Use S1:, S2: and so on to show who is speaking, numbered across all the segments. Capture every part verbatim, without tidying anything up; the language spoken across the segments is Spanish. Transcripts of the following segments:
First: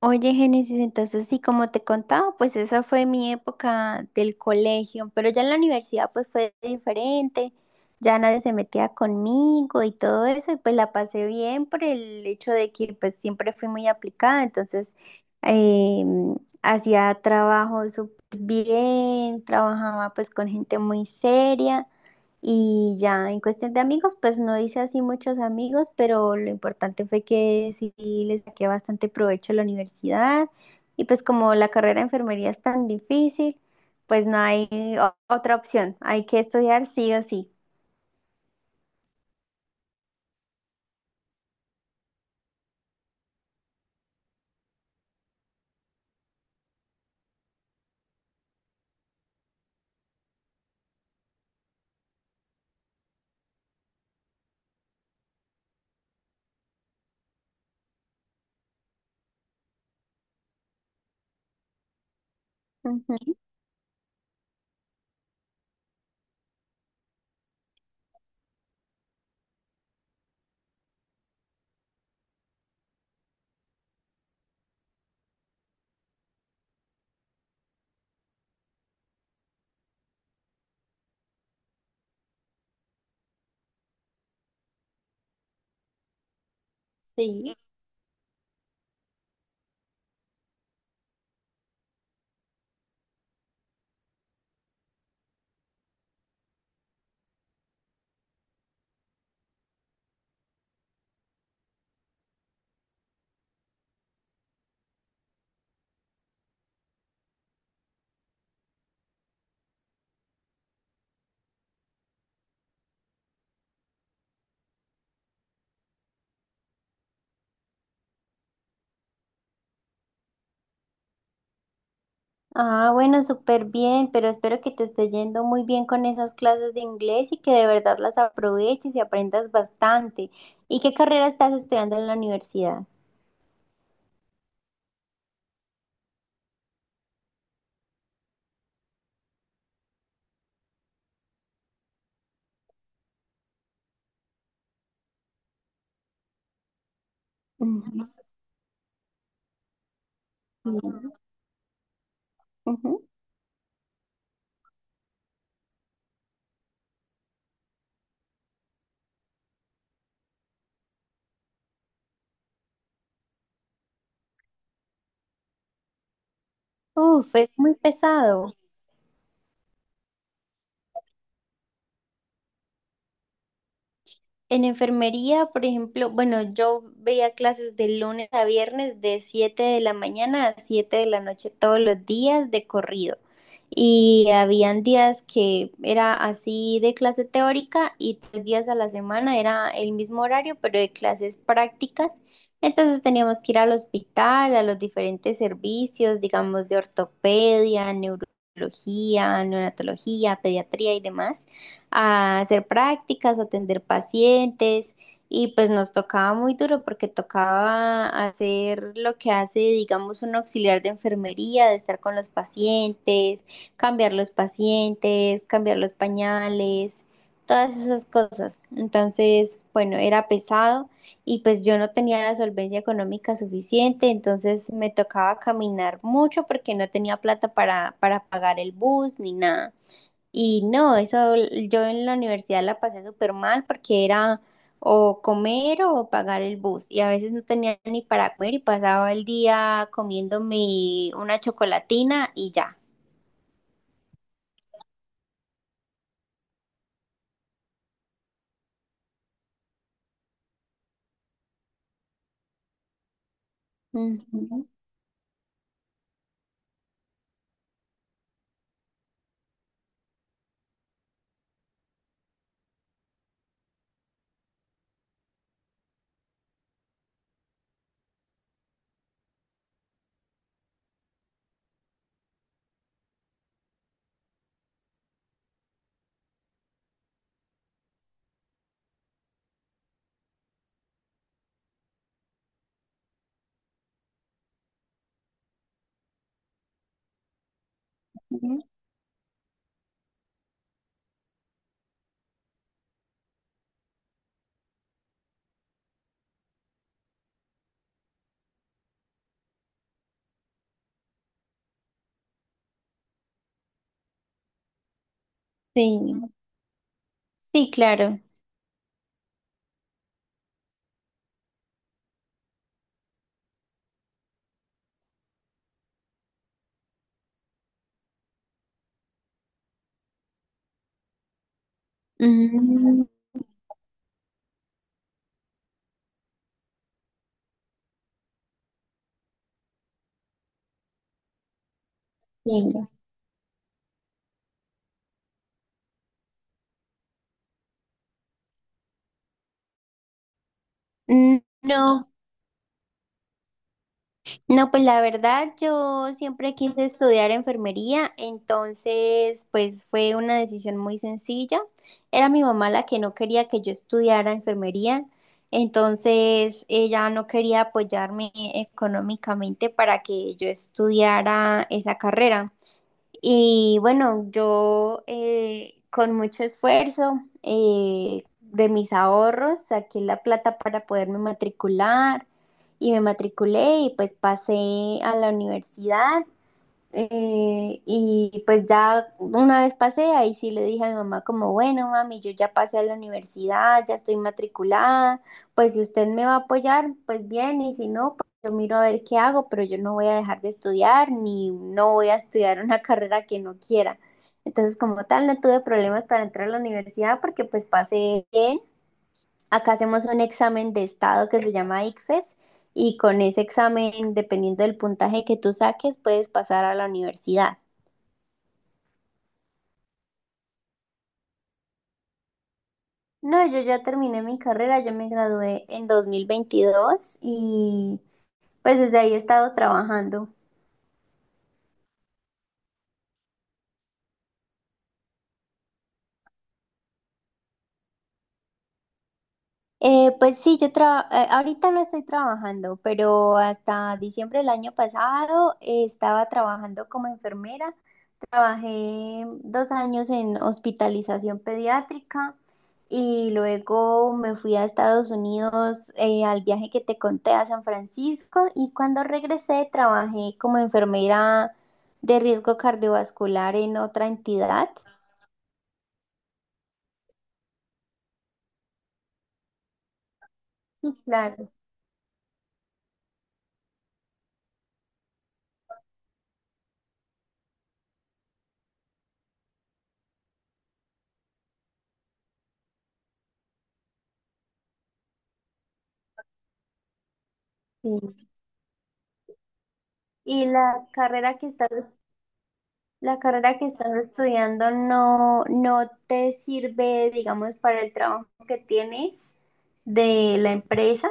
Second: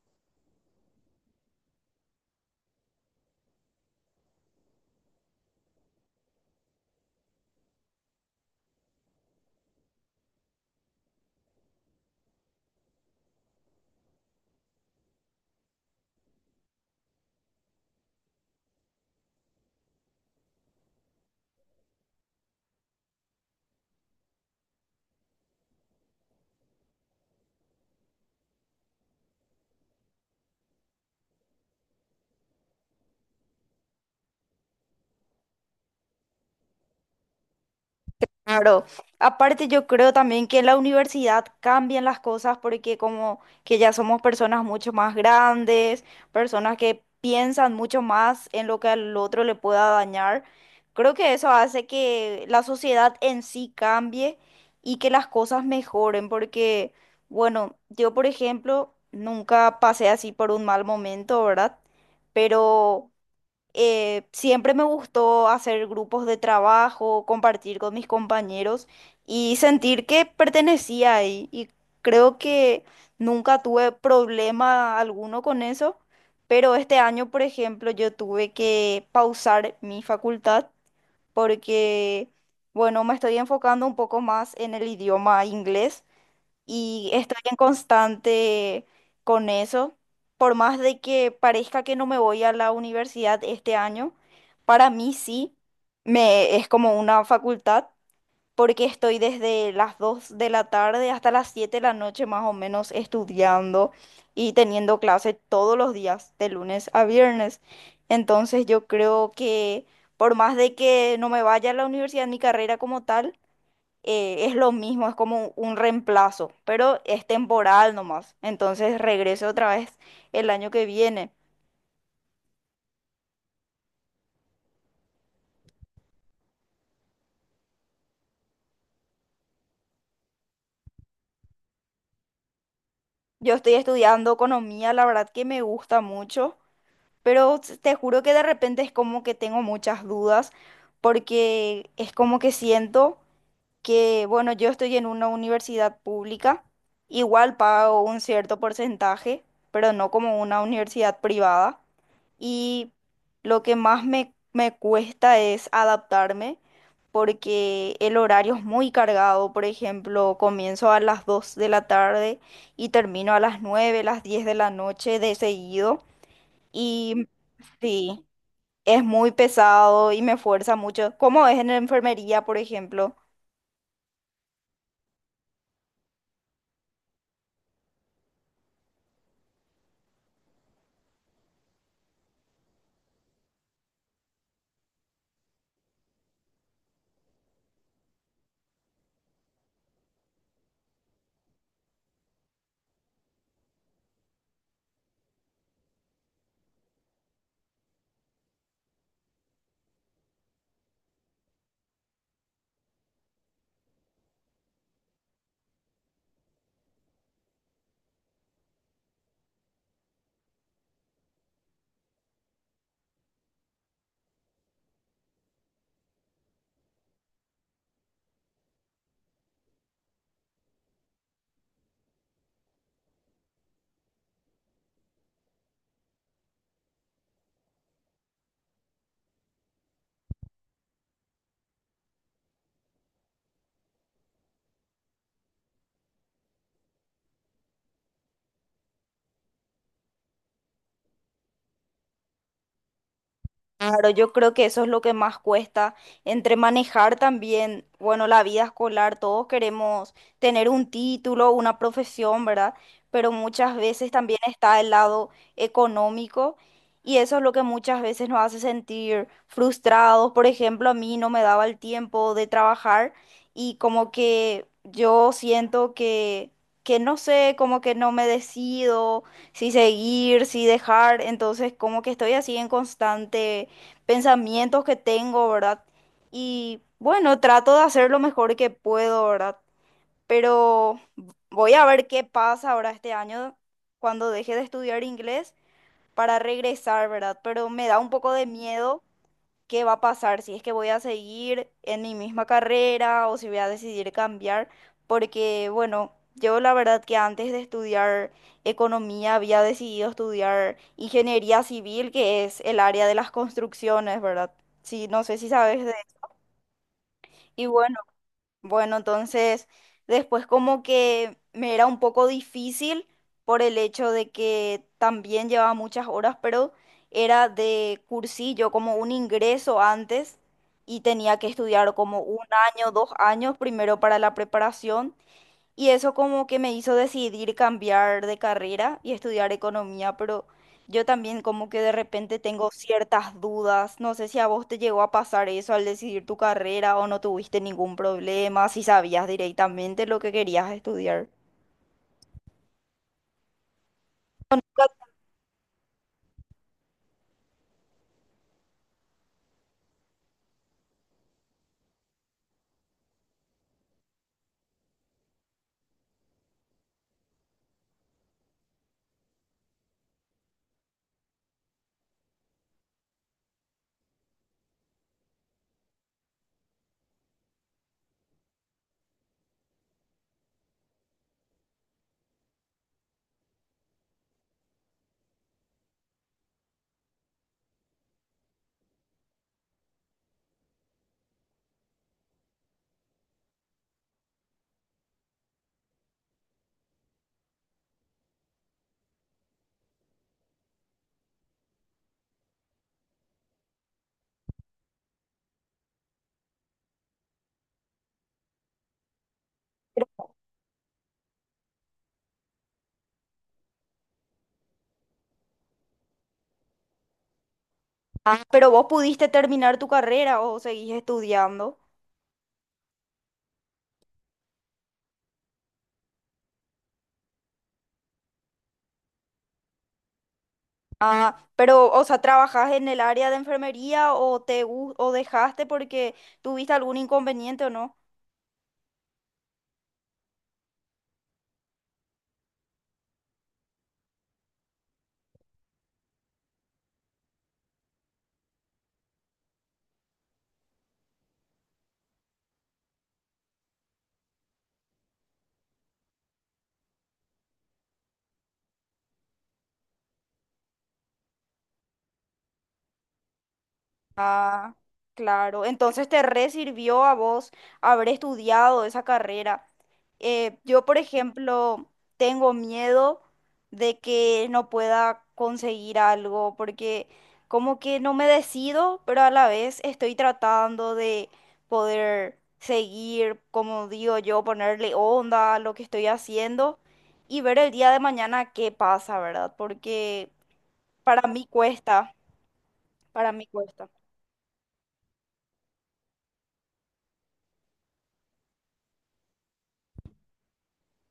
S1: Oye, Génesis, entonces sí, como te contaba, pues esa fue mi época del colegio, pero ya en la universidad pues fue diferente, ya nadie se metía conmigo y todo eso, y pues la pasé bien por el hecho de que pues siempre fui muy aplicada, entonces eh, hacía trabajo súper bien, trabajaba pues con gente muy seria. Y ya en cuestión de amigos, pues no hice así muchos amigos, pero lo importante fue que sí les saqué bastante provecho a la universidad. Y pues como la carrera de enfermería es tan difícil, pues no hay o- otra opción. Hay que estudiar sí o sí.
S2: Claro, aparte yo creo también que en la universidad cambian las cosas porque como que ya somos personas mucho más grandes, personas que piensan mucho más en lo que al otro le pueda dañar. Creo que eso hace que la sociedad en sí cambie y que las cosas mejoren porque, bueno, yo por ejemplo nunca pasé así por un mal momento, ¿verdad? Pero
S1: Ujú.
S2: eh, siempre me gustó hacer grupos de trabajo, compartir con mis compañeros y sentir que pertenecía ahí. Y creo que nunca tuve problema alguno con eso, pero este año, por ejemplo, yo tuve que pausar mi facultad porque, bueno, me estoy enfocando un poco más en el idioma inglés y estoy
S1: Sí.
S2: en constante con eso. Por más de que parezca que no me voy a la universidad este año, para mí sí, me, es como una facultad, porque estoy desde las dos de la tarde hasta las siete de la noche más o menos estudiando y teniendo clase todos los días, de lunes a viernes. Entonces yo creo que por más de que no me vaya a la universidad, mi carrera como tal, eh, es lo mismo, es como un reemplazo, pero es temporal nomás. Entonces regreso otra vez el año que viene.
S1: Ah, bueno, súper bien, pero espero que te esté yendo muy bien con esas clases de inglés y que de verdad las aproveches y aprendas bastante. ¿Y qué carrera estás estudiando en la universidad?
S2: Yo estoy estudiando economía, la verdad que me gusta mucho, pero s- te juro que de repente es como que tengo muchas dudas porque es como que siento que, bueno, yo estoy en una universidad pública, igual pago
S1: Ujú.
S2: un cierto porcentaje, pero no como una universidad privada. Y
S1: Ujú.
S2: lo que más me, me cuesta es adaptarme porque el horario es muy cargado. Por ejemplo, comienzo a las dos de la tarde y termino a las nueve las diez de la noche de seguido. Y
S1: Uf, es muy
S2: sí,
S1: pesado.
S2: es muy pesado y me fuerza mucho. Como es en la enfermería, por ejemplo,
S1: En enfermería, por ejemplo, bueno, yo veía clases de lunes a viernes de siete de la mañana a siete de la noche todos los días de corrido. Y habían días que era así de clase teórica y tres días a la semana era el mismo horario, pero de clases prácticas. Entonces teníamos que ir al hospital, a los diferentes servicios, digamos, de ortopedia, neurología, neonatología, pediatría y demás, a hacer prácticas, a atender pacientes, y pues nos tocaba muy duro porque tocaba hacer lo que hace, digamos, un auxiliar de enfermería, de estar con los pacientes, cambiar los pacientes, cambiar los pañales, todas esas cosas. Entonces, bueno, era pesado y pues yo no tenía la solvencia económica suficiente, entonces me tocaba caminar mucho porque no tenía plata para, para pagar el bus ni nada. Y no, eso l- yo en la universidad la pasé súper mal porque era o comer o pagar el bus y a veces no tenía ni para comer y pasaba el día comiéndome una chocolatina y ya.
S2: claro, yo creo que eso es lo que más cuesta entre manejar también, bueno, la vida escolar. Todos queremos tener un título, una profesión, ¿verdad? Pero muchas veces también
S1: Ujú,
S2: está el lado económico y eso es lo que muchas veces nos hace sentir frustrados. Por ejemplo, a mí no me daba el tiempo de trabajar y como que yo siento que, que no sé, como que no me decido si seguir, si dejar, entonces como que estoy así en constante pensamientos que tengo, ¿verdad? Y bueno, trato de hacer lo mejor que puedo, ¿verdad? Pero voy a ver qué pasa ahora este año cuando deje de estudiar inglés para regresar, ¿verdad? Pero me da un poco de
S1: ujú.
S2: miedo qué va a pasar, si es que voy a seguir en mi misma carrera o si voy a decidir cambiar, porque bueno, yo la verdad que antes de estudiar economía había decidido estudiar ingeniería civil, que es el área de las construcciones, ¿verdad? Sí, no sé si sabes de...
S1: Sí,
S2: Y
S1: sí,
S2: bueno,
S1: claro.
S2: bueno, entonces después como que me era un poco difícil por el hecho de que también llevaba muchas horas, pero era de cursillo, como un ingreso antes y tenía que estudiar como un año,
S1: Mm,
S2: dos años primero para la preparación y eso como que me hizo decidir cambiar de carrera y estudiar economía, pero yo también como que de repente tengo
S1: sí.
S2: ciertas dudas. No sé si a vos te llegó a pasar eso al decidir tu carrera o no tuviste ningún problema, si sabías directamente lo que querías estudiar.
S1: Mm, no. No, pues la verdad yo siempre quise estudiar enfermería, entonces pues fue una decisión muy sencilla. Era mi mamá la que no quería que yo estudiara enfermería, entonces ella no quería apoyarme económicamente para que yo estudiara esa carrera. Y bueno, yo eh, con mucho esfuerzo eh, de mis ahorros saqué la plata para poderme matricular y me matriculé y pues pasé a la universidad, eh, y pues ya una vez pasé, ahí sí le dije a mi mamá como, bueno, mami, yo ya pasé a la universidad, ya estoy matriculada, pues si usted me va a apoyar, pues bien, y si no, pues yo miro a ver qué hago, pero yo no voy a dejar de estudiar, ni no voy a estudiar una carrera que no quiera. Entonces, como tal, no tuve problemas para entrar a la universidad porque pues pasé bien. Acá hacemos un examen de estado que se llama ICFES y con ese examen, dependiendo del puntaje que tú saques, puedes pasar a la universidad.
S2: Ah, pero vos pudiste terminar tu carrera o seguís estudiando.
S1: No, yo ya terminé mi carrera, yo me gradué en dos mil veintidós y pues desde ahí he estado trabajando.
S2: Ah, pero, o sea, ¿trabajás en el área de enfermería o te gu- o dejaste porque tuviste algún inconveniente o no?
S1: Eh, pues sí, yo traba- eh, ahorita no estoy trabajando, pero hasta diciembre del año pasado eh, estaba trabajando como enfermera. Trabajé dos años en hospitalización pediátrica y luego me fui a Estados Unidos, eh, al viaje que te conté a San Francisco, y cuando regresé trabajé como enfermera de riesgo cardiovascular en otra entidad.
S2: Ah, claro. Entonces te re sirvió a vos haber estudiado esa carrera. Eh, yo,
S1: Sí,
S2: por
S1: claro,
S2: ejemplo, tengo miedo de que no pueda conseguir algo porque como que no me decido, pero a la vez estoy tratando de poder seguir, como digo yo, ponerle onda a lo que estoy haciendo y ver el día de
S1: sí.
S2: mañana qué pasa, ¿verdad? Porque
S1: Y la
S2: para
S1: carrera
S2: mí
S1: que estás,
S2: cuesta,
S1: la
S2: para mí
S1: carrera que
S2: cuesta.
S1: estás estudiando no, no te sirve, digamos, para el trabajo que tienes de la empresa.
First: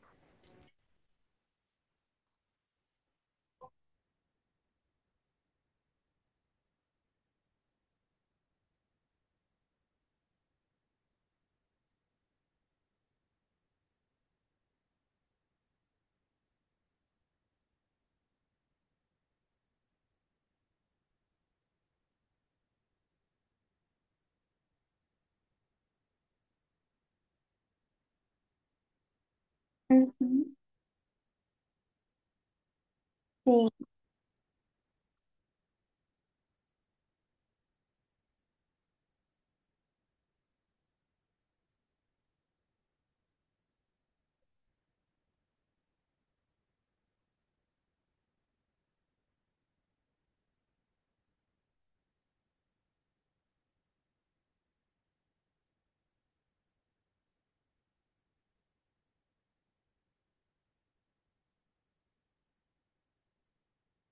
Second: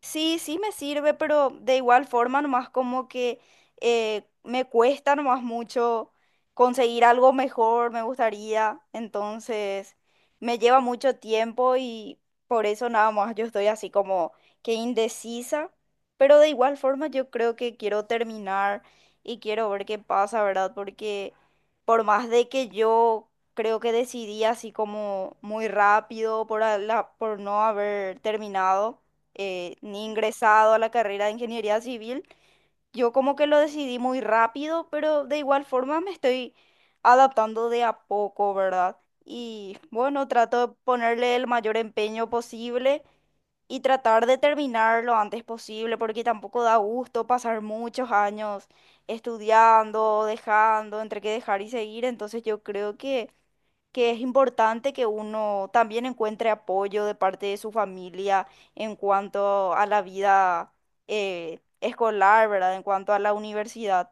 S2: Sí, sí me sirve, pero de igual forma nomás como que eh, me cuesta nomás mucho conseguir algo mejor, me gustaría, entonces me lleva mucho tiempo y por eso nada más yo estoy así como que indecisa, pero de igual forma yo creo que quiero terminar y quiero ver qué pasa, ¿verdad? Porque por más de que yo creo que decidí así como muy rápido por, a- la, por no haber terminado eh, ni
S1: Ujú,
S2: ingresado a la carrera de ingeniería civil. Yo como que lo
S1: sí.
S2: decidí muy rápido, pero de igual forma me estoy adaptando de a poco, ¿verdad? Y bueno, trato de ponerle el mayor empeño posible y tratar de terminar lo antes posible, porque tampoco da gusto pasar muchos años estudiando, dejando, entre que dejar y seguir. Entonces yo creo que que es importante que uno también encuentre apoyo de parte de su familia en cuanto a la vida eh, escolar, ¿verdad? En cuanto a la universidad.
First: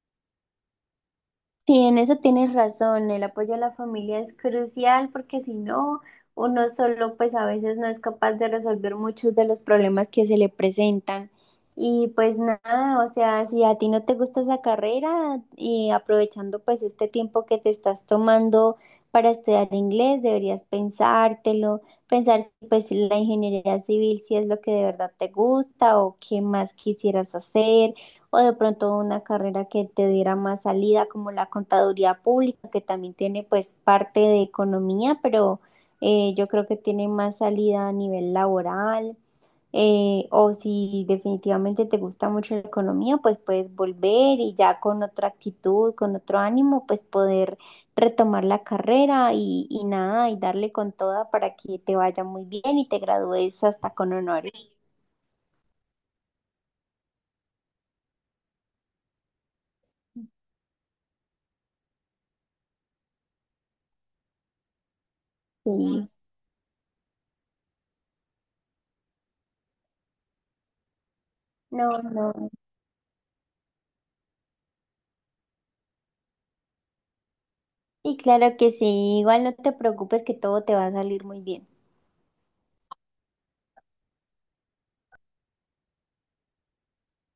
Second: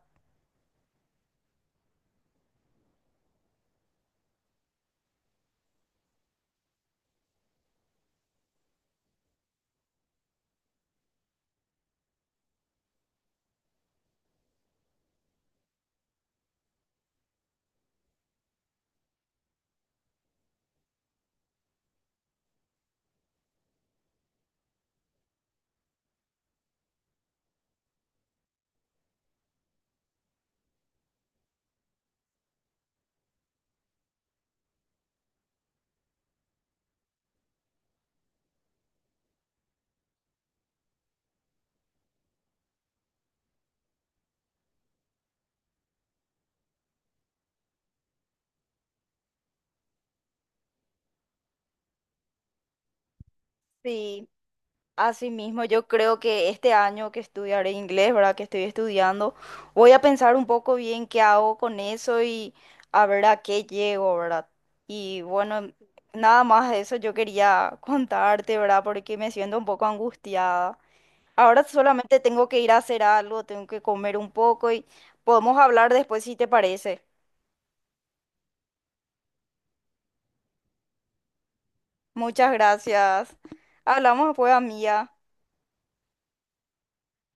S1: Sí, en eso tienes razón, el apoyo a la familia es crucial porque si no, uno solo pues a veces no es capaz de resolver muchos de los problemas que se le presentan. Y pues nada, o sea, si a ti no te gusta esa carrera y aprovechando pues este tiempo que te estás tomando para estudiar inglés, deberías pensártelo, pensar si, pues la ingeniería civil si es lo que de verdad te gusta o qué más quisieras hacer o de pronto una carrera que te diera más salida, como la contaduría pública, que también tiene pues parte de economía, pero eh, yo creo que tiene más salida a nivel laboral. Eh, o si definitivamente te gusta mucho la economía, pues puedes volver y ya con otra actitud, con otro ánimo, pues poder retomar la carrera y, y nada, y darle con toda para que te vaya muy bien y te gradúes hasta con
S2: Sí,
S1: honores.
S2: asimismo, yo creo que este año que estudiaré inglés, ¿verdad? Que estoy estudiando, voy a pensar un poco bien qué hago con eso y a ver a qué llego, ¿verdad? Y bueno,
S1: Sí,
S2: nada más de eso yo quería contarte, ¿verdad? Porque me siento un poco angustiada. Ahora
S1: no, no,
S2: solamente tengo
S1: no.
S2: que ir a hacer algo, tengo que comer un poco y podemos hablar después si te parece.
S1: Y claro que sí, igual no te preocupes que todo te va a salir muy bien.
S2: Muchas gracias. Hablamos después, amiga.